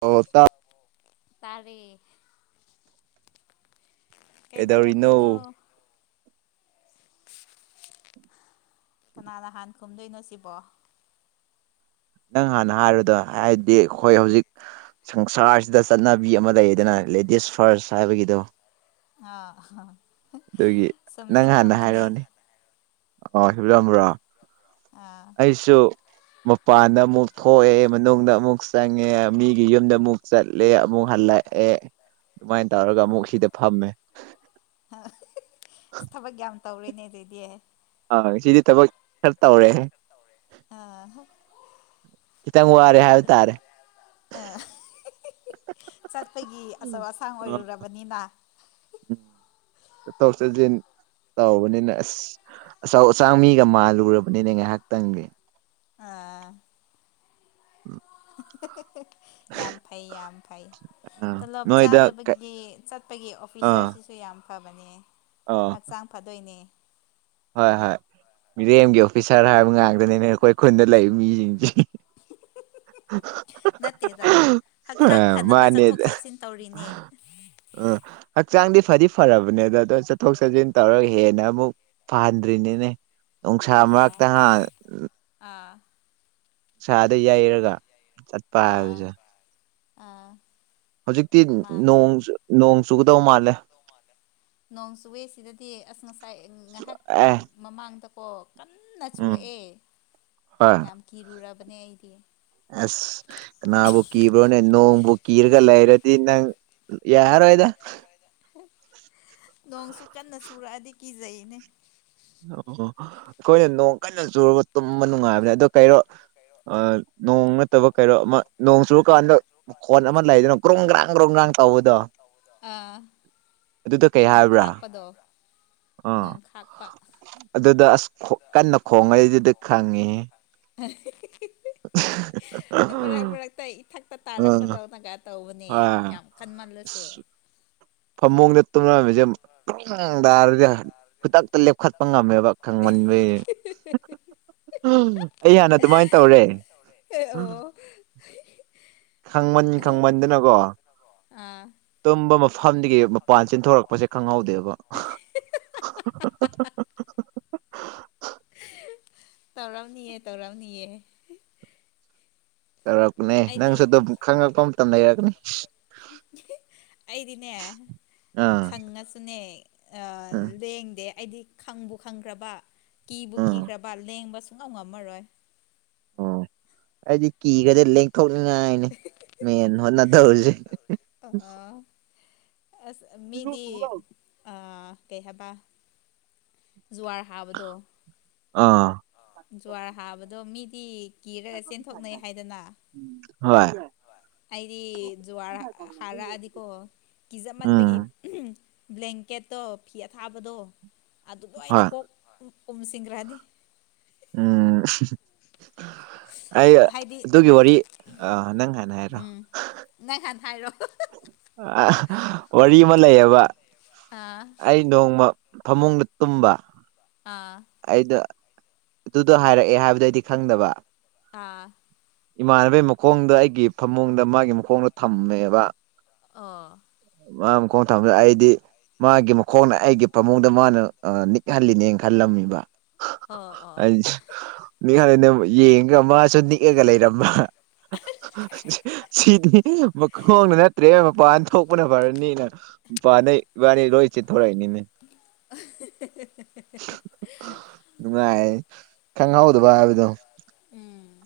ꯑꯣ ꯇ ꯇꯥꯔꯦ ꯑꯦꯗꯧꯔꯤꯅꯣ ꯀꯩꯗꯧꯔꯝꯃꯤꯅꯣ ꯀꯅꯥꯅꯍꯥꯟ ꯈꯨꯝꯗꯣꯏꯅꯣ ꯁꯤꯕꯣ ꯅꯪ ꯍꯥꯟꯅ ꯍꯥꯏꯔꯗ ꯍꯥꯏꯕꯗꯤ ꯑꯩꯈꯣꯏ ꯍꯧꯖꯤꯛ ꯁꯪꯁꯥꯔꯁꯤꯗ ꯆꯠꯅꯕꯤ ꯑꯃ ꯂꯩꯗꯅ ꯂꯦꯗꯤꯁ ꯐꯔꯁ ꯍꯥꯏꯕꯒꯤꯗꯣ ꯑ ꯑꯗꯨꯒꯤ ꯅꯪ ꯍꯥꯟꯅ ꯍꯥꯏꯔꯛꯑꯣꯅꯦ ꯑꯣ ꯍꯤꯂꯝꯝꯕ꯭ꯔꯣ ꯑꯥ ꯑꯩꯁꯨꯁꯨ ꯃꯄꯥꯟꯗ ꯑꯃꯨꯛ ꯊꯣꯛꯑꯦ ꯃꯅꯨꯡꯗ ꯑꯃꯨꯛ ꯆꯪꯉꯦ ꯃꯤꯒꯤ ꯌꯨꯝꯗ ꯑꯃꯨꯛ ꯆꯠꯂꯦ ꯑꯃꯨꯛ ꯍꯜꯂꯛꯦ ꯂꯥꯛꯑꯦ ꯑꯗꯨꯃꯥꯏꯅ ꯇꯧꯔꯒ ꯑꯃꯨꯛ ꯁꯤꯗ ꯐꯝꯃꯦ ꯑ ꯊꯕꯛ ꯌꯥꯝ ꯇꯧꯔꯦꯅꯦ ꯑꯗꯨꯗꯤ ꯑ ꯁꯤꯗꯤ ꯊꯕꯛ ꯈꯔ ꯇꯧꯔꯦ ꯑꯥ ꯈꯤꯇꯪ ꯋꯥꯔꯦ ꯍꯥꯏꯕ ꯇꯥꯔꯦ ꯑꯥ ꯆꯠꯄꯒꯤ ꯑꯆꯧ ꯑꯁꯥꯡ ꯎꯝ ꯑꯣꯏꯔꯨꯔꯕꯅꯤꯅ ꯇꯧꯁꯤꯖ ꯇꯧꯕꯅꯤꯅ ꯑꯁ ꯑꯆꯧ ꯑꯆꯥꯡ ꯃꯤꯒ ꯃꯥꯜꯂꯨꯔꯕꯅꯤꯅꯦ ꯉꯥꯏꯍꯥꯛꯇꯪꯗꯤ ꯑꯥ ꯌꯥꯝ ꯐꯩ ꯌꯥꯝ ꯐꯩ ꯑꯥ ꯇꯂꯣꯞ ꯅꯣꯏꯗ ꯀꯩ ꯆꯥꯗꯕꯒꯤ ꯆꯠꯄꯒꯤ ꯑꯥ ꯑꯣꯐꯤꯁꯥꯔꯁꯤꯁꯨ ꯌꯥꯝ ꯐꯕꯅꯦ ꯑꯥ ꯍꯛꯆꯥꯡ ꯐꯗꯣꯏꯅꯦ ꯍꯣꯏ ꯍꯣꯏ ꯃꯤꯔꯦꯝꯒꯤ ꯑꯣꯐꯤꯁꯥꯔ ꯍꯥꯏꯕ ꯉꯥꯡꯇꯅꯤꯅꯦ ꯑꯩꯈꯣꯏ ꯈꯨꯟꯗ ꯂꯩꯕ ꯃꯤꯁꯤꯡꯁꯦ [unintelligible] [unintelligible] ꯅꯠꯇꯦꯗ ꯑ ꯍꯛꯆꯥꯡ ꯐꯅꯕ ꯃꯥꯅꯦ ꯆꯠꯊꯣꯛ ꯆꯠꯁꯤꯟ ꯇꯧꯔꯤꯅꯦ ꯑ ꯍꯛꯆꯥꯡꯗꯤ ꯐꯗꯤ ꯐꯔꯕꯅꯦ ꯑꯗ ꯑꯗꯣ ꯆꯠꯊꯣꯛ ꯆꯠꯁꯤꯟ ꯇꯧꯔꯒ ꯍꯦꯟꯅ ꯑꯃꯨꯛ ꯐꯍꯟꯗ꯭ꯔꯤꯅꯤꯅꯦ ꯅꯨꯡꯁꯥ ꯑꯥ ꯃꯔꯛꯇꯥꯟ ꯑꯥ ꯁꯥꯥꯗ ꯌꯩꯔꯒ ꯆꯠꯄ ꯑꯥ ꯍꯥꯏꯕꯁꯦ ꯑꯥ ꯍꯧꯖꯤꯛꯇꯤꯣꯡ ꯃꯥꯅꯦ ꯅꯣꯡ ꯆꯨꯒꯗꯧ ꯃꯥꯜꯂꯦ ꯅꯣꯡ ꯆꯨꯋꯦꯁꯤꯗꯗꯤ ꯑꯁ ꯉꯁꯥꯏ ꯉꯥꯏꯍꯥꯛ ꯑꯦ ꯃꯃꯥꯡꯗ ꯀꯟꯅ ꯎꯝ ꯆꯨꯔꯛꯑꯦ ꯍꯣꯏ ꯌꯥꯝ ꯀꯤꯔꯨꯔꯕꯅꯦ ꯑꯩꯗꯤ ꯑꯁ ꯀꯅꯥꯕꯨ ꯀꯤꯕ꯭ꯔꯣꯅꯦ ꯅꯣꯡꯕꯨ ꯀꯤꯔꯒ ꯂꯩꯔꯗꯤ ꯅꯪ ꯌꯥꯔ ꯑꯣꯏꯗ ꯅꯣꯡꯁꯨ ꯀꯟꯅ ꯆꯨꯔꯛꯑꯗꯤ ꯀꯤꯖꯩꯅꯦ ꯑꯣ ꯑꯩꯈꯣꯏꯅ ꯅꯣꯡ ꯀꯟꯅ ꯆꯨꯔꯒ ꯇꯨꯝꯕ ꯅꯨꯡꯉꯥꯏꯕꯅꯦ ꯑꯗ ꯀꯩꯔꯣ ꯅꯣꯡ ꯅꯠꯇꯕ ꯀꯩꯅꯔꯣ ꯑꯃ ꯅꯣꯡ ꯆꯨꯔꯀꯥꯟꯗ ꯈꯣꯟ ꯑꯃ ꯂꯩꯗꯅ ꯭ꯔꯣꯡ ꯒ꯭ꯔꯥꯡ ꯒ꯭ꯔꯣꯡ ꯒ꯭ꯔꯥꯡ ꯇꯧꯕꯗꯣ ꯑꯥ ꯑꯗꯨꯗ ꯀꯩ ꯅꯣꯡ ꯍꯥꯏꯕ꯭ꯔꯥ ꯈꯥꯛꯄꯗꯣ ꯑꯥ ꯅꯣꯡ ꯈꯥꯛꯄ ꯑꯗꯨꯗ ꯑꯁ ꯀꯟꯅ ꯈꯣꯡꯉꯩꯗꯨꯗꯤ ꯈꯪꯉꯤ ꯎ [unintelligible] ꯃꯔꯛ ꯃꯔꯛꯇ ꯏꯊꯛꯇ ꯍꯣꯏ ꯇꯥꯔꯛꯄꯗꯧꯅꯒ ꯇꯧꯕꯅꯤ ꯑꯁ ꯌꯥꯝ ꯈꯟꯃꯜꯂꯁꯨ ꯐꯃꯨꯡꯗ ꯇꯨꯝꯅꯔꯝꯃꯤꯁꯦ ꯇꯥꯔꯗꯤ ꯈꯨꯗ ꯂꯦꯞꯈꯠꯄ ꯉꯝꯃꯦꯕ ꯈꯪꯃꯟꯕ ꯑꯩ ꯍꯥꯟꯅ ꯑꯗꯨꯃꯥꯏꯅ ꯇꯧꯔꯦ ꯑꯦ ꯑꯣ ꯈꯪꯃꯟ ꯈꯪꯃꯟꯗꯅꯀꯣ ꯑꯥ ꯇꯨꯝꯕ ꯃꯐꯝꯗꯒꯤ ꯃꯄꯥꯟ ꯆꯤꯟꯊꯣꯔꯛꯄꯁꯦ ꯈꯪꯍꯧꯗꯦꯕ [unintelligible] ꯇꯧꯂꯥꯎꯅꯤꯌꯦ ꯇꯧꯔꯅꯤꯌꯦ ꯌꯧꯔꯛꯄꯅꯦ ꯑꯩꯗꯤ ꯅꯪꯁꯨ ꯑꯗꯨꯝ ꯈꯪꯉꯛꯄ ꯃꯇꯝ ꯂꯩꯔꯛꯀꯅꯤ ꯑꯩꯗꯤꯅꯦ ꯑꯥ ꯈꯪꯉꯁꯨꯅꯦ ꯑꯥ ꯂꯦꯡꯗꯦ ꯑꯩꯗꯤ ꯈꯪꯕꯨ ꯈꯪꯈ꯭ꯔꯕ ꯀꯤꯕꯨ ꯑꯥ ꯀꯤꯈ꯭ꯔꯕ ꯂꯦꯡꯕ ꯁꯨꯡꯉꯧ ꯉꯝꯃꯔꯣꯏ ꯑꯣ ꯑꯩꯗꯤ ꯀ ꯀ ꯂ ꯊꯣꯛꯅꯤꯡꯉꯥꯏꯅꯦ ꯃꯦꯟ ꯍꯣꯠꯅꯗꯧꯔꯤꯁꯤꯅꯦ ꯑꯥ, ꯑꯁ ꯃꯤꯗꯤ ꯑ ꯀꯩ ꯍꯥꯏꯕ ꯖꯨꯋꯥꯔ ꯍꯥꯕꯗꯣ ꯑꯥ ꯖꯨꯋꯥꯔ ꯍꯥꯕꯗꯣ ꯃꯤꯗꯤ ꯀꯤꯔꯒ ꯆꯦꯟꯊꯣꯛꯅꯩ ꯍꯥꯏꯗꯅ ꯍꯣꯏ ꯑꯩꯗꯤ ꯖꯨꯋꯥꯔ ꯍꯥꯔꯛꯑꯗꯤꯀꯣ ꯎꯝ ꯀꯤꯖꯃꯟꯕꯒꯤ ꯕ꯭ꯂꯦꯡꯀꯦꯠꯇꯣ ꯐꯤ ꯑꯊꯥꯕꯗꯣ ꯑꯗꯨ ꯂꯣꯏꯅ ꯍꯣꯏ ꯀꯣꯛ ꯎꯃꯁꯤꯡ ꯔꯥꯅꯤ ꯎꯝ ꯑꯩ ꯍꯥꯏꯗꯤ ꯑꯗꯨꯒꯤ ꯋꯥꯔꯤ ꯅꯪ ꯍꯥꯏꯥꯟꯅ ꯍꯥꯏꯔꯣ ꯎꯝ ꯅꯪ ꯍꯥꯟꯅ ꯍꯥꯏꯔꯣ ꯋꯥꯔꯤ ꯑꯃ ꯂꯩꯌꯦꯕ ꯑꯥ ꯑꯩ ꯅꯣꯡꯃ ꯐꯃꯨꯡꯗ ꯇꯨꯝꯕ ꯑꯥ ꯑꯩꯗꯣ ꯑꯗꯨꯗꯣ ꯍꯥꯏꯔꯛꯑꯦ ꯍꯥꯏꯕꯗ ꯑꯩꯗꯤ ꯈꯪꯗꯕ ꯑꯥ ꯏꯃꯥꯟꯅꯕꯒꯤ ꯃꯈꯣꯡꯗ ꯑꯩꯒꯤ ꯐꯃꯨꯡꯗ ꯃꯥꯒꯤ ꯃꯈꯣꯡꯗꯣ ꯊꯝꯃꯦꯕ ꯑ ꯃꯥ ꯑꯃ ꯀꯣꯡ ꯊꯝꯗ ꯑꯩꯗꯤ ꯃꯥꯒꯤ ꯃꯈꯣꯡꯅ ꯑꯩꯒꯤ ꯐꯥꯃꯨꯡꯗ ꯃꯥꯅ ꯅꯤꯛꯍꯜꯂꯤꯅꯦ ꯈꯜꯂꯝꯃꯤꯕ ꯑꯣ ꯑꯣ ꯑꯩ ꯅꯈꯥꯂꯗ ꯌꯦꯡꯒ ꯃꯥꯁꯨ ꯅꯤꯛꯑꯒ ꯂꯩꯔꯝꯕ ꯁꯤꯗꯤ ꯃꯈꯣꯡꯗ ꯅꯠꯇ꯭ꯔꯦ ꯃꯄꯥꯟ ꯊꯣꯛꯄꯅ ꯐꯔꯅꯤꯅ ꯋꯥ ꯅ ꯋꯥꯅꯤ ꯔꯣꯣꯏ ꯆ ꯊꯣꯔꯅꯤꯅꯦ ꯅꯨꯡꯉꯥꯏ ꯈꯪꯍꯧꯗꯕ ꯍꯥꯏꯕꯗꯣ ꯎꯝ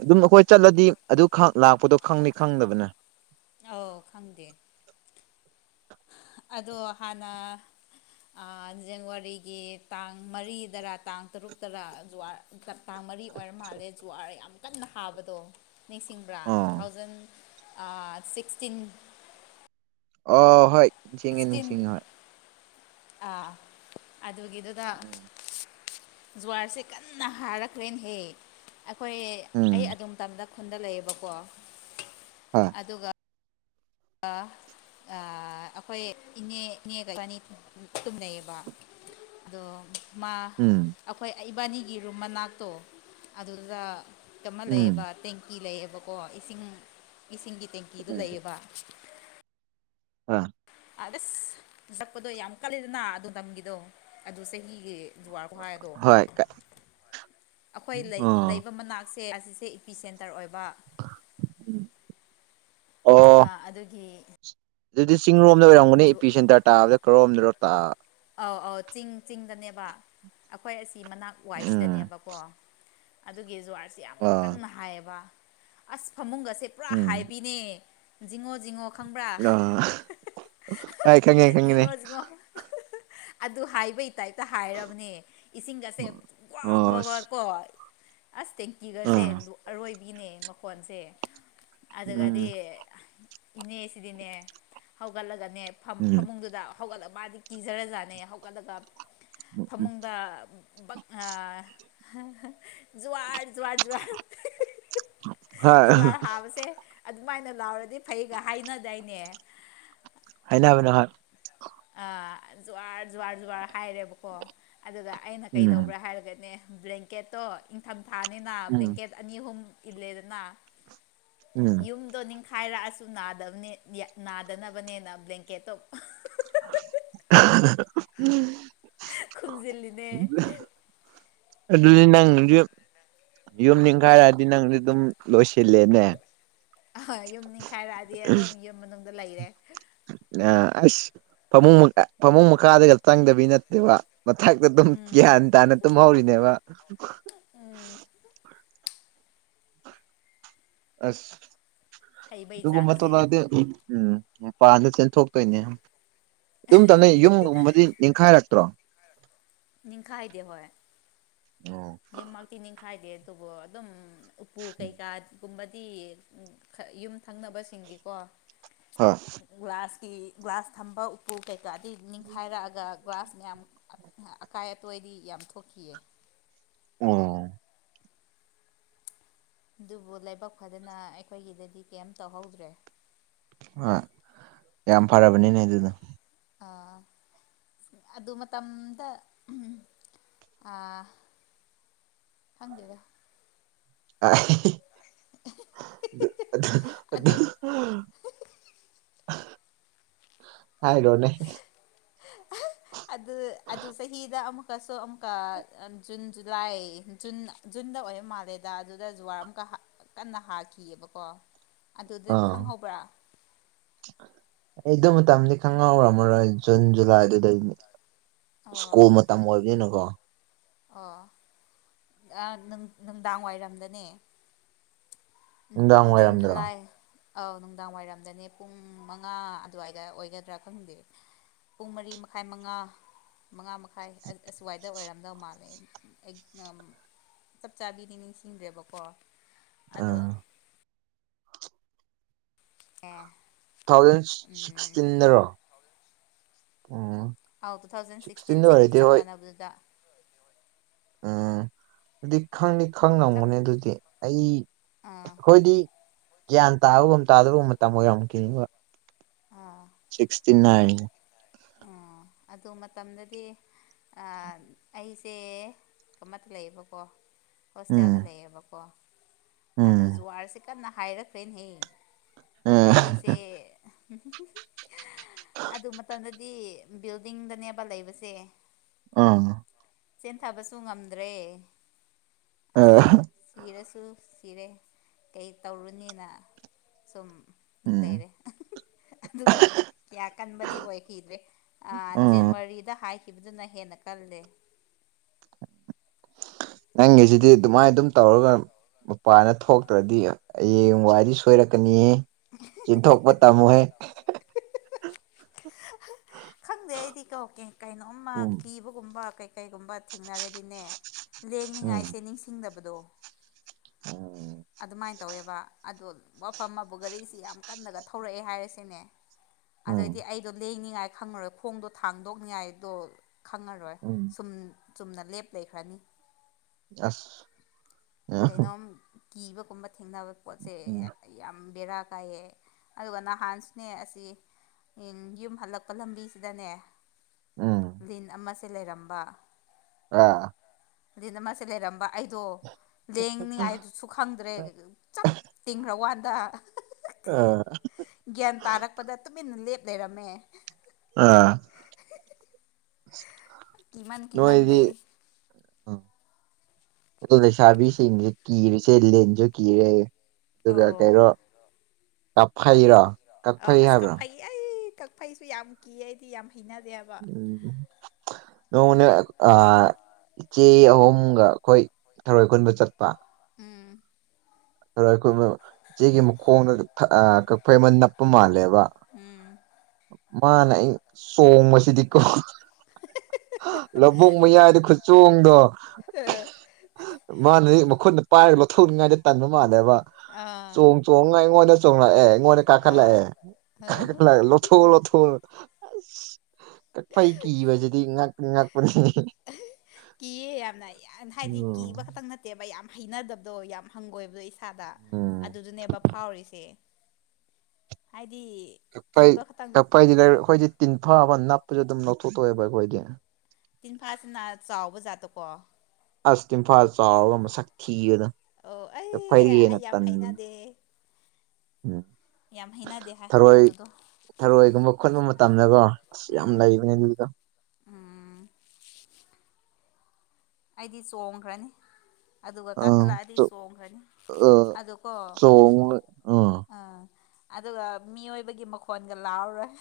ꯑꯗꯨꯝ ꯑꯩꯈꯣꯏ ꯆꯠꯂꯗꯤ ꯑꯗꯨ ꯂꯥꯛꯄꯗꯣ ꯈꯪꯅꯤ ꯈꯪꯗꯕꯅ ꯑꯥꯎ ꯈꯪꯗꯦ ꯑꯗꯣ ꯍꯥꯟꯅ ꯖꯅꯋꯥꯔꯤꯒꯤ ꯇꯥꯡ ꯃꯔꯤꯗꯔꯥ ꯇꯥꯡ ꯇꯔꯨꯛ ꯇꯔꯥ ꯀꯥꯡ ꯃꯔꯤ ꯑꯣꯏꯔ ꯃꯥꯜꯂꯦ ꯖꯨꯋꯥꯔ ꯌꯥꯝ ꯀꯟꯅ ꯍꯥꯕꯗꯣ ꯅꯤꯡꯁꯤꯡꯕ꯭ꯔꯥ ꯇꯨ ꯑꯥ ꯊꯥꯎꯖꯟ ꯁꯤꯛꯁꯇꯤꯟ [inaudible] ꯑ ꯍꯣꯏ ꯅꯤꯡꯁꯤꯡꯉꯦ ꯁꯤꯛꯁꯇꯤꯟ ꯅꯤꯡꯁꯤꯡꯉꯦ ꯍꯣꯏ ꯑꯥ ꯑꯗꯒꯤꯗꯗ ꯖꯨꯋꯥꯔꯁꯦ ꯀꯟꯅ ꯍꯥꯔꯛꯈ꯭ꯔꯦꯅꯍꯦ ꯑꯩꯈꯣꯏ ꯑꯩ ꯎꯝ ꯑꯗꯨꯣꯝ ꯇꯝꯗ ꯈꯨꯟꯗ ꯂꯩꯌꯦꯕꯀꯣ ꯍꯣꯏ ꯑꯗꯨꯒ ꯋꯥ ꯑꯩꯈꯣꯏ ꯏꯅꯦ ꯏꯅꯦꯒ ꯑꯅꯤ ꯇꯨꯝꯅꯩꯌꯦꯕ ꯗ ꯃꯥ ꯎꯝ ꯑꯩꯈꯣꯏ ꯏꯕꯥꯅꯤꯒꯤ ꯔꯨꯝ ꯃꯅꯥꯛꯇꯣ ꯑꯗꯨꯗ ꯑꯃ ꯎꯝ ꯂꯩꯌꯦꯕ ꯇꯦꯡꯀꯤ ꯂꯩꯌꯦꯕꯀꯣ ꯏꯁꯤꯡ ꯏꯁꯤꯡꯒꯤ ꯇꯦꯡꯀꯤꯗꯨꯣ ꯂꯩꯌꯦꯕ ꯑ ꯑ ꯑꯁ ꯅꯛꯄꯗꯣ ꯌꯥꯝ ꯀꯜꯂꯤꯗꯅ ꯑꯗꯨ ꯇꯝꯒꯤꯗꯣ ꯑꯗꯨ ꯆꯍꯤꯒꯤ ꯖꯨꯋꯥꯔ ꯍꯥꯏ ꯑꯗꯣ ꯍꯣꯏ ꯑꯩꯈꯣꯏ ꯂꯩ ꯑꯣ ꯂꯩꯕ ꯃꯅꯥꯛꯇ ꯏ ꯄꯤ ꯁꯦꯟꯔ ꯑꯣꯏ ꯑꯣ ꯑꯗꯨꯒꯤ ꯑꯗꯨꯗꯤ ꯆꯤꯡꯔꯣꯝꯗ ꯑꯣꯏꯔꯝꯒꯅꯤ ꯖꯨ ꯏꯄꯤ ꯁꯦꯟꯇꯔ ꯇꯥꯕꯗ ꯈꯔꯣꯝꯗꯔꯣ ꯇ ꯑꯧ ꯑꯧ ꯆꯤꯡ ꯆꯤꯡꯗꯅꯦꯕ ꯑꯩꯈꯣꯏ ꯑꯁꯤ ꯃꯅꯥꯛ ꯎꯝ ꯋꯥꯏꯁꯤꯗꯅꯦꯕꯀꯣ ꯑꯗꯨꯒꯤ ꯖꯨꯍꯔꯁꯦ ꯌꯥꯝ ꯑꯥ ꯀꯟꯅ ꯍꯥꯏꯌꯦꯕ ꯑꯁ ꯐꯃꯨꯡꯒꯁꯦ ꯄꯨꯔꯥ ꯎꯝ ꯍꯥꯏꯕꯤꯅꯦ ꯖꯤꯉꯣ ꯖꯤꯉꯣ ꯑ ꯍꯥꯏ ꯈꯉꯤ ꯈꯪꯉꯤꯅꯦ ꯖꯤꯡꯉꯣ ꯖꯤꯡꯉꯣ ꯑꯗꯨ ꯍꯥꯏꯕꯩ ꯇꯥꯏꯞꯇ ꯍꯥꯏꯔꯕꯅꯦ ꯏꯁꯤꯡ ꯑꯁꯦ ꯒ꯭ ꯒ꯭ ꯒ ꯑꯣꯁ ꯀꯣ ꯑꯁ ꯇꯦꯡꯀꯤꯒꯁꯦ ꯑꯥ ꯑꯔꯣꯏꯕꯤꯅꯦ ꯃꯈꯣꯟꯁꯦ ꯎꯝ ꯑꯗꯒꯗꯤ ꯏꯟꯅꯦꯁꯤꯗꯅꯦ ꯍꯒꯂꯒꯗ ꯎꯝ ꯐꯃꯨꯡꯗꯨꯗ ꯍꯧꯒꯠꯂꯒ ꯃꯥꯗꯤ ꯀꯤꯖꯔꯖꯥꯠꯅꯦ ꯍꯧꯒꯠꯂꯒ ꯐꯃꯨꯡꯗ ꯋꯥꯔ ꯔ ꯔ ꯍꯣꯏ ꯋꯥꯔ ꯍꯥꯥꯄꯁꯦ ꯑꯗꯨꯃꯥꯏꯅ ꯂꯥꯎꯔꯗꯤ ꯐꯩꯒ ꯍꯥꯏꯅꯗꯩꯅꯦ ꯍꯥꯏꯩꯅꯕꯅꯦ ꯍꯣꯏ ꯑ ꯖꯨꯍꯔ ꯖꯨꯍꯥꯔ ꯖꯨꯍꯥꯔ ꯍꯥꯏꯔꯦꯕꯀꯣ ꯑꯗꯨꯗ ꯑꯩꯅ ꯎꯝ ꯀꯩꯗꯧꯕ꯭ꯔꯥ ꯍꯥꯏꯔꯒꯅꯦ ꯕ꯭ꯂꯦꯡꯀꯦꯠꯇꯣ ꯏꯪꯊꯝꯊꯥꯅꯤꯅ ꯎꯝ ꯕ꯭ꯂꯦꯡꯀꯦꯠ ꯑꯅꯤ ꯑꯍꯨꯝ ꯏꯜꯂꯦꯗꯅ ꯎꯝ ꯌꯨꯝꯗ ꯅꯤꯡꯈ ꯍꯥꯏꯔꯛꯑꯁꯨ ꯅꯥꯗꯕꯅꯦ ꯅꯥꯗꯅꯕꯅꯦꯅ ꯕ꯭ꯂꯦꯡꯀꯦꯠꯇꯣ ꯎ ꯈꯨꯝꯖꯤꯜꯂꯤꯅꯦ ꯑꯗꯨꯗꯤ ꯅꯪꯁꯨ ꯌꯨꯝ ꯅꯤꯡꯈꯥꯏꯔꯛꯑꯗꯤ ꯅꯪꯁꯨ ꯑꯗꯨꯝ ꯂꯣꯏꯁꯤꯜꯂꯦꯅꯦ ꯑ ꯌꯨꯝ ꯅꯤꯡꯈꯥꯏꯔꯛꯑꯗꯤ ꯑꯗꯨꯝ ꯌꯨꯝ ꯃꯅꯨꯡꯗ ꯂꯩꯔꯦ ꯑ ꯑꯁ ꯐꯃꯨꯡ ꯐꯃꯨꯡ ꯃꯈꯥꯗꯒ ꯆꯪꯗꯕꯤ ꯅꯠꯇꯦꯕ ꯃꯊꯛꯇ ꯑꯗꯨꯝ ꯎꯝ ꯒ꯭ꯌꯥꯟ ꯇꯥꯅ ꯇꯨꯝꯍꯧꯔꯤꯅꯦꯕ ꯑꯁ ꯍꯩꯕꯩ ꯏꯣ ꯃꯠꯇ ꯆꯥꯡꯁꯦ ꯂ ꯎꯝ ꯃꯄꯥꯟꯗ ꯆꯦꯟꯊꯣꯛꯇꯣꯏꯅꯦ ꯑꯗꯨꯝ ꯇꯧꯅꯩ ꯌꯨꯝꯒꯨꯝꯕꯗꯤ ꯅꯤꯡꯈꯥꯏꯔꯛꯇ꯭ꯔꯣ ꯅꯤꯡꯈꯥꯏꯗꯤꯦ ꯍꯣꯏ ꯑꯣ ꯌꯨꯝꯃꯛꯇꯤ ꯅꯤꯡꯈꯥꯏꯗꯦ ꯑꯗꯨꯕꯨ ꯑꯗꯨꯝ ꯎꯄꯨ ꯀꯩꯀꯥ ꯒꯨꯝꯕꯗꯤ ꯌꯨꯝ ꯊꯪꯅꯕꯁꯤꯡꯒꯤꯀꯣ ꯍꯥ ꯀꯤ ꯒ꯭ꯂꯥꯁ ꯊꯝꯕ ꯎꯄꯨ ꯀꯩꯀꯥꯗꯤ ꯅꯤꯡꯈꯥꯏꯔꯛꯑꯒ ꯒꯥꯁ ꯃꯌꯥꯝ ꯑꯀꯥꯏ ꯑꯇꯣꯏꯗꯤ ꯌꯥꯝ ꯊꯣꯛꯈꯤꯑ ꯑꯣ ꯑꯗꯨꯕꯨ ꯂꯥꯏꯕꯛ ꯐꯗꯅ ꯑꯩꯈꯣꯏꯒꯤꯗꯗꯤ ꯀꯩꯝ ꯇꯧꯍꯧꯗ꯭ꯔꯦ ꯑ ꯌꯥꯝ ꯐꯔꯕꯅꯤꯅꯦ ꯑꯗꯨꯅ ꯑꯥ ꯑꯗꯨ ꯃꯇꯝꯗ ꯑ ꯍꯪꯗꯦꯗ ꯑ ꯑꯗꯨ ꯑꯗꯨ ꯑꯗꯨ ꯍꯥꯏꯗꯣꯅꯦ ꯑꯗꯨ ꯑꯗꯨ ꯆꯍꯤꯗ ꯑꯃꯨꯛ ꯑꯃꯨꯛꯀꯁꯨ ꯑꯃꯨꯛꯀ ꯖꯨꯟ ꯖꯨꯂꯥꯏ ꯖꯨꯟ ꯖꯨꯟꯗ ꯑꯣꯏꯕ ꯃꯥꯜꯂꯦꯗ ꯑꯗꯨꯗ ꯖꯨꯋꯥꯔ ꯑꯃꯨꯛꯀ ꯀꯟꯅ ꯍꯥꯈꯤꯑꯕꯀꯣ ꯑꯗꯨꯗ ꯑꯥ ꯈꯪꯍꯧꯕ꯭ꯔꯥ ꯑꯩ ꯑꯗꯨ ꯃꯇꯝꯗꯤ ꯈꯪꯍꯧꯔꯝꯃꯔꯣꯏ ꯖꯨꯟ ꯖꯨꯂꯥꯏꯗꯨꯗꯩꯗꯤ ꯁꯀꯣ ꯑꯣ ꯃꯇꯝ ꯑꯣꯏꯕꯅꯤꯅꯀꯣ ꯑꯣ ꯅꯨꯡꯗꯥꯡ ꯋꯥꯏꯔꯝꯗꯅꯦ ꯅꯨꯡꯗꯥꯡ ꯖꯨꯟ ꯋꯥꯏꯔꯝꯗ꯭ꯔꯣ ꯑꯥ ꯖꯨꯂꯥꯏ ꯑꯧ ꯅꯨꯡꯗꯥꯡ ꯋꯥꯏꯔꯝꯗꯅꯦ ꯄꯨꯡ ꯃꯉꯥ ꯑꯗꯨꯋꯥꯏꯗ ꯑꯣꯏꯒꯗ꯭ꯔꯥ ꯈꯪꯗꯦ ꯄꯨꯡ ꯃꯔꯤ ꯃꯈꯥꯏ ꯃꯉꯥ ꯃꯉꯥ ꯃꯈꯥꯏ ꯑꯁꯨꯋꯥꯏꯗ ꯑꯣꯏꯔꯝꯗꯕ ꯃꯥꯜꯂꯦ ꯆꯞ ꯆꯥꯕꯤꯗꯤ ꯅꯤꯡꯁꯤꯡꯈ꯭ꯔꯦꯕꯀꯣ ꯑꯥ ꯑꯦ ꯇꯨ ꯊꯥꯎꯖꯟ ꯁꯤꯛꯁꯇꯤꯟꯗꯔꯣ ꯑꯣ ꯑꯥꯎ ꯇꯨ ꯊꯥꯎꯖꯟ ꯁꯤꯛꯁꯇꯤꯟ ꯁꯤꯛꯁꯇꯤꯟꯗ ꯆꯍꯤ ꯑꯣꯏꯔꯗꯤ ꯆꯞ ꯍꯣꯏ ꯃꯥꯟꯅꯕꯗꯨꯗ ꯎꯝ ꯗ ꯈꯪꯅꯤ ꯈꯪ ꯆꯞ ꯉꯝꯨꯅꯦ ꯑꯗꯨꯗꯤ ꯑꯩ ꯑꯥ ꯍꯈꯣꯏꯗꯤ ꯒ꯭ꯌꯥꯟ ꯇꯥꯕꯒ ꯇꯥꯗꯕꯒꯨꯝ ꯃꯇꯝ ꯑꯣꯏꯔꯝꯨꯈꯤꯅꯤꯡꯕ ꯁꯤꯛꯁꯇꯤꯟ ꯍꯥꯏ ꯑꯣ ꯑꯗꯨ ꯃꯇꯝꯗꯗꯤ ꯑꯩꯁꯦ ꯀꯃꯠꯇ ꯂꯩꯌꯦꯕꯀꯣ ꯍꯁ ꯆ ꯎꯝ ꯑꯗꯨ ꯂꯩꯦꯕꯀꯣ ꯑꯗꯣ ꯎꯝ ꯖꯨꯍꯔꯁꯦ ꯀꯟꯅ ꯍꯥꯏꯔꯛꯈ꯭ꯔꯦꯅꯦꯍ ꯑꯥ ꯑꯩꯁꯦ ꯑꯗꯨ ꯃꯇꯝꯗꯗꯤ ꯕꯤꯜꯗꯤꯡꯗꯅꯦꯕ ꯂꯩꯕꯁꯦ ꯑ ꯆꯦꯟꯊꯕꯁꯨ ꯉꯝꯗ꯭ꯔꯦ ꯑ ꯑꯁ ꯁꯤꯔꯁꯨ ꯁꯤꯔꯦ ꯀꯩ ꯇꯧꯔꯨꯅꯤꯅ ꯁꯨꯝ ꯎꯝ ꯂꯩꯔꯦ ꯑꯗꯨꯒ ꯀꯌꯥ ꯀꯟꯕꯗꯤ ꯑꯣꯏꯈꯤꯗ꯭ꯔꯦ ꯑ ꯎꯝ ꯖꯅꯋꯥꯔꯤꯗ ꯍꯥꯏꯈꯤꯕꯗꯨꯅ ꯍꯦꯟꯅ ꯀꯜꯂꯦ ꯅꯪꯒꯤꯁꯤꯗꯤ ꯑꯗꯨꯃꯥꯏꯅ ꯑꯗꯨꯝ ꯇꯧꯔꯒ ꯃꯄꯥꯅ ꯊꯣꯛꯇ꯭ꯔꯗꯤ ꯍꯌꯦꯡ ꯋꯥꯏꯗꯤ ꯁꯣꯏꯔꯛꯀꯅꯤꯌꯦ ꯆꯊꯣꯛꯄ ꯇ ꯃꯨꯍꯦ ꯈꯪꯗꯦ ꯑꯩꯗꯤ ꯀꯧꯀꯦ ꯀꯩꯅꯣꯝꯃ ꯎꯝ ꯀꯤꯕꯒꯨꯝꯕ ꯀꯩ ꯀꯩꯒꯨꯝꯕ ꯊꯦꯡꯅꯔꯗꯤꯅꯦ ꯎꯝ ꯂꯦꯡꯅꯤꯡꯉꯥꯏꯁꯦ ꯅꯤꯡꯁꯤꯡꯗꯕꯗꯣ ꯑꯣ ꯑꯗꯨꯃꯥꯏꯅ ꯇꯧꯋꯦꯕ ꯑꯗꯨꯗ ꯋꯥꯐꯝ ꯑꯃꯕꯨ ꯒꯥꯔꯤꯁꯤ ꯌꯥꯝ ꯀꯟꯅꯒ ꯊꯧꯔꯛꯑꯦ ꯍꯥꯏꯔꯤꯁꯤꯅꯦ ꯎꯝ ꯑꯗꯨꯏꯗꯤ ꯑꯩꯗꯣ ꯂꯦꯡꯅꯤꯡꯉꯥꯏ ꯈꯪꯉꯔꯣꯏ ꯈꯣꯡꯗꯣ ꯊꯥꯡꯗꯣꯛꯅꯤꯡꯉꯥꯏꯗꯣ ꯈꯪꯉꯔꯣꯏ ꯎꯝ ꯁꯨꯝ ꯆꯨꯝꯅ ꯂꯦꯞ ꯂꯩꯈ꯭ꯔꯅꯤ ꯑꯁ ꯀꯩꯅꯣꯝ ꯀꯤꯕꯒꯨꯝꯕ ꯊꯦꯡꯅꯕ ꯄꯣꯠꯁꯦ ꯎꯝ ꯌꯥꯝ ꯕꯦꯔꯥ ꯀꯥꯏꯑꯦ ꯑꯗꯨꯒ ꯅꯍꯥꯟꯁꯅꯦ ꯑꯁꯤ ꯎꯝ ꯌꯨꯝ ꯍꯜꯂꯛꯄ ꯂꯝꯕꯤꯁꯤꯗꯅꯦ ꯎꯝ ꯂꯤꯟ ꯑꯃꯁꯦ ꯂꯩꯔꯝꯕ ꯑꯥ ꯑꯗꯨꯅ ꯃꯁ ꯂꯩꯦꯔꯝꯕ ꯑꯩꯗꯣ ꯂꯦꯡꯅꯤꯉꯥꯏꯗꯨꯁꯨ ꯈꯪꯗ꯭ꯔꯦ ꯆꯞ ꯇꯤꯡꯈ꯭ꯔ ꯋꯥꯗ ꯑꯥ ꯒ꯭ꯌꯥꯟ ꯇꯥꯔꯛꯄꯗ ꯇꯨꯃꯤꯟꯅ ꯂꯦꯞ ꯂꯩꯔꯝꯃꯦ ꯑꯥ ꯀꯃ ꯀꯃ ꯦ ꯁꯥꯕꯤꯁꯤ ꯀꯤꯔꯁ ꯂꯦꯟꯖ ꯀꯤꯔꯦ ꯑꯗꯨꯒ ꯑꯧ ꯀꯩꯅꯣ ꯀꯥꯞꯐꯩꯔꯣ ꯑꯧ ꯑꯁ ꯀꯛꯐꯩ ꯑꯩ ꯀꯛꯐꯩꯁꯨ ꯌꯥꯝ ꯀꯤꯑꯗꯤ ꯌꯥꯝ ꯍꯩꯅꯗꯦ ꯍꯥꯏꯕ ꯎꯝ ꯅꯣꯡꯅꯦ ꯏꯆꯦ ꯑꯍꯨꯝꯒ ꯑꯩꯈꯣꯏ ꯊꯔꯣꯏ ꯈꯨꯨꯟꯕ ꯆꯠꯄ ꯎꯝ ꯑ ꯑꯩꯈꯣꯏ ꯏꯆꯦꯒꯤ ꯃꯈꯣꯡꯗ ꯀꯛꯐꯩ ꯑꯃ ꯅꯞꯄ ꯃꯥꯜꯂꯦꯕ ꯎꯝ ꯃꯥꯅꯦ ꯑꯩ ꯁꯣꯡꯕꯁꯤꯗꯤꯀꯣ ꯂꯧꯕꯛ ꯃꯌꯥꯏꯗ ꯈꯨꯆꯣꯡꯗꯣ ꯃꯥꯅ ꯃꯈꯨꯅ ꯄꯥꯏ ꯊꯨꯟꯉꯥꯏꯗ ꯇꯟꯕ ꯃꯥꯟꯂꯦꯕ ꯑꯥ ꯆꯣꯡ ꯆꯣꯡꯉ ꯑꯩꯉꯣꯟꯗ ꯆꯣꯡꯂꯛꯑꯦ ꯉꯦ ꯀꯥꯀꯠ ꯂꯥꯛꯑꯦ ꯑꯥ ꯀꯥꯠ ꯂ ꯂꯊ ꯂꯊ ꯄꯥꯏ ꯀ ꯋꯥꯖꯦ ꯑ ꯉꯄ ꯀꯤꯌꯦꯦ ꯌꯥꯝꯅ ꯍꯥꯏꯗꯤ ꯎꯝ ꯀꯤꯕ ꯈꯛꯇꯪ ꯅꯠꯇꯦꯕ ꯌꯥꯝ ꯍꯩꯅꯗꯕꯗꯣ ꯌꯥꯝ ꯍꯪꯒꯣꯏꯕꯗꯣ ꯏꯁꯥꯗ ꯎꯝ ꯑꯗꯨꯗꯨꯅꯦꯕ ꯐꯥꯎꯔꯤꯁꯦ ꯍꯥꯏꯗꯤ ꯀꯤꯕ ꯈꯛꯇꯪ ꯀꯛꯐꯥꯏꯗꯤ ꯑꯩꯈꯣꯏꯗꯤ ꯇꯤꯟꯐꯥꯕ ꯅꯞꯄꯁꯨ ꯑꯗꯨꯝ ꯂꯧꯊꯣꯛꯇꯑꯦꯕ ꯑꯩꯈꯣꯏꯗꯤ ꯇꯤꯟꯐꯥꯁꯤꯅ ꯆꯥꯎꯕ ꯖꯥꯠꯇꯣ ꯀꯣ ꯑꯁꯇꯤꯝꯐꯥꯜ ꯆꯥꯎꯒ ꯃꯁꯛ ꯑꯣ ꯊꯤꯌꯗꯅ ꯑꯩ ꯐꯥꯏꯗꯒꯤꯅ ꯑꯩ ꯇ ꯌꯥꯝ ꯍꯩꯅꯗꯦ ꯎꯝ ꯌꯥꯝ ꯍꯩꯅꯗꯦ ꯍꯥꯏ ꯊꯔꯣꯏ ꯑꯗꯨꯗꯣ ꯊꯔꯣꯏꯒꯨꯝꯕ ꯈꯣꯠꯄ ꯃꯇꯝ ꯇꯝꯅꯀꯣ ꯑꯁ ꯌꯥꯝ ꯂꯩꯕꯅꯦ ꯑꯗꯨꯗ ꯎ ꯑꯩꯗꯤ ꯆꯣꯡꯈ꯭ꯔꯅꯤ ꯑꯗꯨꯒ ꯑꯥ ꯀꯥꯈꯠꯂꯛꯑꯗꯤ ꯆꯣ ꯆꯣꯡꯈ꯭ꯔꯅꯤ ꯑꯥ ꯑ ꯀꯣ ꯑꯥ ꯑꯗꯨꯒ ꯃꯤꯑꯣꯏꯕꯒꯤ ꯃꯈꯣꯟꯒ ꯂꯥꯎꯔꯣꯏ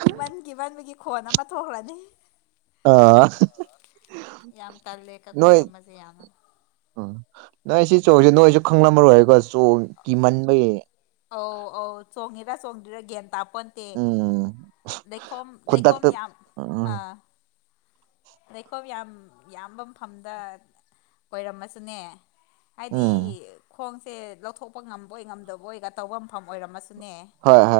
ꯀꯤꯃꯟ ꯀꯤꯃꯟꯕꯒꯤ ꯈꯣꯟ ꯑꯃ ꯊꯣꯛꯈ꯭ꯔꯅꯤ ꯑꯥ ꯌꯥꯝ ꯇꯜꯂꯦ ꯅꯣꯏ ꯀꯛꯐꯩꯒꯨꯝꯕꯁꯦ ꯌꯥꯝꯅ ꯎꯝ ꯅꯣꯏ ꯁꯤ ꯆꯧꯁꯦ ꯅꯣꯏꯁꯨ ꯈꯪꯂꯝꯃꯔꯣꯏ ꯆꯣꯡ ꯀꯤꯃꯟꯕꯌꯦ ꯑꯣ ꯑꯧ ꯆꯣꯡꯉꯦꯔꯥ ꯆꯣꯡꯔ ꯒꯤꯟ [inaudible] ꯎꯝ ꯗꯣꯝ ꯈꯨꯗꯛꯇ ꯌꯥꯝ ꯎꯝ ꯑ ꯂꯩꯈꯣꯝ ꯌꯥꯝ ꯌꯥꯝꯕ ꯃꯐꯝꯗ ꯑꯣꯏꯔꯝꯃꯁꯨꯅꯦ ꯍꯥꯏꯗꯤ ꯎꯝ ꯈꯣꯡꯁꯦ ꯂꯧꯊꯣꯛꯄ ꯉꯝꯕꯣꯏ ꯉꯝꯗꯕꯣꯏꯒ ꯇꯧꯕ ꯃꯐꯝ ꯑꯣꯏꯔꯝꯃꯁꯨ ꯍꯣ ꯍꯣꯏ